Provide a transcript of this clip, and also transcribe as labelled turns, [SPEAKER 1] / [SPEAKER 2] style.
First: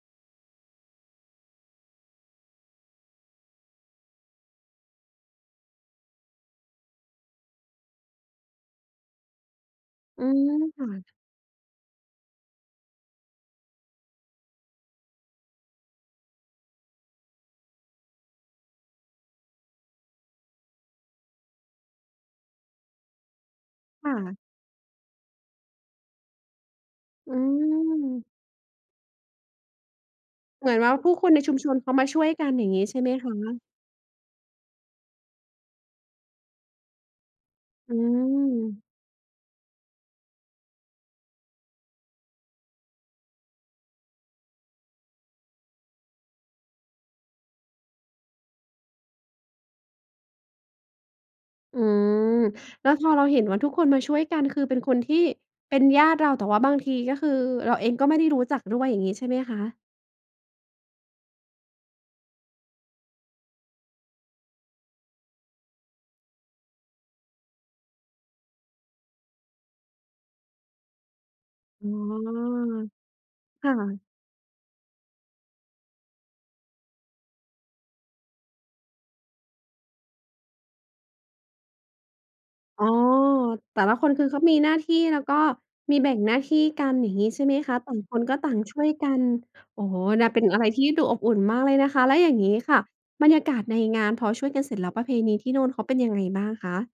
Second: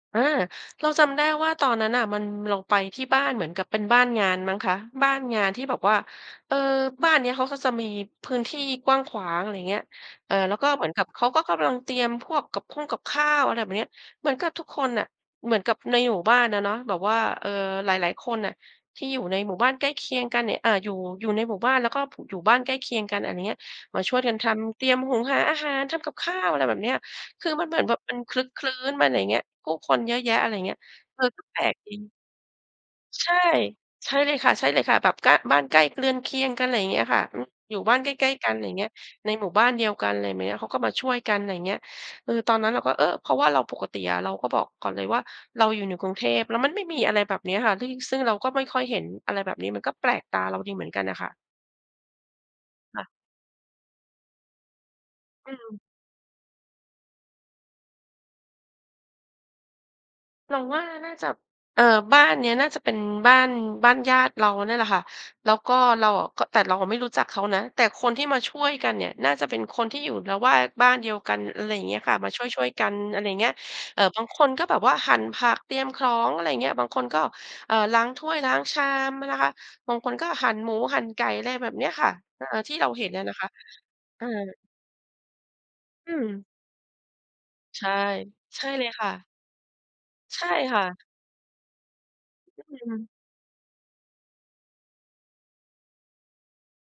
[SPEAKER 1] อา เราจำได้ว่า ตอนนั้นน่ะ มัน เราไปที่บ้านเหมือนกับเป็นบ้านงานมั้งคะ บ้านงานที่แบบว่า เอ่อ บ้านนี้เขาก็จะมีพื้นที่กว้างขวาง อะไรอย่างเงี้ย
[SPEAKER 2] อื
[SPEAKER 1] เออ แล้วก็เหมือนกั
[SPEAKER 2] ม
[SPEAKER 1] บเขาก็กำลังเตรียมพวกกับข่งกับข้าว อะไรแบบนี้ เหมือนกับทุกคนน่ะ เหมือนกับในหมู่บ้านอะเนาะ แบบว่า เออ หลาย ๆ คนน่ะ ที่อยู่ในหมู่บ้านใกล้เคียงกันเนี่ย อ่า อยู่ อยู่ในหมู่บ้าน แล้วก็อยู่บ้านใกล้เคียงกันอันเนี้ย มา
[SPEAKER 2] ค่
[SPEAKER 1] ช่วยก
[SPEAKER 2] ะ
[SPEAKER 1] ันทำ เตรียมหุงหาอาหาร ทำกับข้าว อะไรแบบเนี้ย
[SPEAKER 2] อื
[SPEAKER 1] คือมันเหมือนแบบมัน
[SPEAKER 2] ม
[SPEAKER 1] ครึกครื้นมันอย่างเงี้ย ผู้คนเยอะแยะ อะไรอย่าง
[SPEAKER 2] เ
[SPEAKER 1] เ
[SPEAKER 2] หม
[SPEAKER 1] งี
[SPEAKER 2] ื
[SPEAKER 1] ้
[SPEAKER 2] อ
[SPEAKER 1] ย
[SPEAKER 2] นว่าผู้
[SPEAKER 1] เออ
[SPEAKER 2] คนใ
[SPEAKER 1] ก
[SPEAKER 2] น
[SPEAKER 1] ็
[SPEAKER 2] ช
[SPEAKER 1] แ
[SPEAKER 2] ุ
[SPEAKER 1] ป
[SPEAKER 2] ม
[SPEAKER 1] ล
[SPEAKER 2] ช
[SPEAKER 1] ก
[SPEAKER 2] นเข
[SPEAKER 1] ดี
[SPEAKER 2] ามาช่วยกัน อย่างงี้ใช่ไหม
[SPEAKER 1] ใ
[SPEAKER 2] ค
[SPEAKER 1] ช่
[SPEAKER 2] ะ?
[SPEAKER 1] ใช่เลยค่ะ ใช่เลยค่ะ แบบก้าน บ้านใกล้เรือนเคียงกัน อะไรอย่างเงี้ยค่ะ อืม อยู่
[SPEAKER 2] อ
[SPEAKER 1] บ้
[SPEAKER 2] ื
[SPEAKER 1] านใกล้ ๆ กัน อะไรอย่างเ
[SPEAKER 2] ม
[SPEAKER 1] งี้ย ในหมู่บ้านเดียวกัน อะไรแบบเนี้ย เขาก็มาช่วยกัน อะไรอย่างเงี้ย เออ ตอนนั้นเราก็ เออ เพราะว่าเราปกติอะเราก็บอกก่อนเลยว่า เราอยู่ในกรุงเทพ แล้วมันไม่มีอะไรแบบนี้ค่ะ ที่ ซึ่งเราก็ไม่ค่อยเห็นอะไรแบบนี้ มันก็แปลกตาเราดีเหมือนกันน่ะค่ะ
[SPEAKER 2] อืม แล้ว
[SPEAKER 1] ค่
[SPEAKER 2] พ
[SPEAKER 1] ะ
[SPEAKER 2] อเราเห็นว่า ทุกคนมาช่วยกัน คือเป็นคนที่
[SPEAKER 1] อื
[SPEAKER 2] เ
[SPEAKER 1] ม
[SPEAKER 2] ป็นญาติเรา แต่ว่าบางที ก็คือเราเองก็ไม่ได้รู้จักด้วย อย่างงี้ใช่ไหมคะ?
[SPEAKER 1] เราว่า น่าจะ เอ่อ บ้านนี้น่าจะเป็นบ้าน บ้านญาติเราเนี่ยแหละค่ะ แล้วก็เราอะ ก็ แต่เราไม่รู้จักเขานะ แต่คนที่มาช่วยกันเนี่ย น่าจะเป็นคนที่อยู่ระแวกบ้านเดียวกัน อะไรอย่
[SPEAKER 2] อ
[SPEAKER 1] า
[SPEAKER 2] ๋
[SPEAKER 1] งเ
[SPEAKER 2] อ
[SPEAKER 1] งี้ยค่ะ มาช่วย ๆ กัน อะไรอย่างเงี้ย
[SPEAKER 2] ค่
[SPEAKER 1] เอ
[SPEAKER 2] ะ
[SPEAKER 1] ่อ บางคนก็แบบว่าหั่นผัก เตรียมของ อะไรอย่างเงี้ย บางคนก็ เอ่อ ล้างถ้วย ล้างชามนะคะ บางคน ก็หั่นหมู หั่นไก่ อะไรแบบเนี้ยค่ะ เอ่อ ที่
[SPEAKER 2] อ๋
[SPEAKER 1] เร
[SPEAKER 2] อ
[SPEAKER 1] าเห็นอะนะคะ
[SPEAKER 2] แต่ละคน ค
[SPEAKER 1] อ
[SPEAKER 2] ื
[SPEAKER 1] า
[SPEAKER 2] อเขามีหน้าที่ แล้วก็มีแบ
[SPEAKER 1] อื
[SPEAKER 2] ่งหน้า
[SPEAKER 1] ม
[SPEAKER 2] ที่กัน อย่างงี้ใช่ไหมคะ
[SPEAKER 1] ใช
[SPEAKER 2] ต
[SPEAKER 1] ่
[SPEAKER 2] ่างคนก็ต่าง
[SPEAKER 1] ใช่
[SPEAKER 2] ช่
[SPEAKER 1] เล
[SPEAKER 2] ว
[SPEAKER 1] ย
[SPEAKER 2] ย
[SPEAKER 1] ค
[SPEAKER 2] ก
[SPEAKER 1] ่
[SPEAKER 2] ั
[SPEAKER 1] ะ
[SPEAKER 2] น โอ้โฮ นะ เ
[SPEAKER 1] ใ
[SPEAKER 2] ป
[SPEAKER 1] ช
[SPEAKER 2] ็
[SPEAKER 1] ่
[SPEAKER 2] นอะไร
[SPEAKER 1] ค
[SPEAKER 2] ท
[SPEAKER 1] ่
[SPEAKER 2] ี
[SPEAKER 1] ะ
[SPEAKER 2] ่ดูอบอุ่นมากเลยนะคะ แล้วอย่างงี้
[SPEAKER 1] อ
[SPEAKER 2] ค่ะ
[SPEAKER 1] ืม
[SPEAKER 2] บรรยากาศในงานพอช่วยกันเสร็จแล้ว ประเพณีที่นู่นเขาเป็นยังไงบ้างคะ?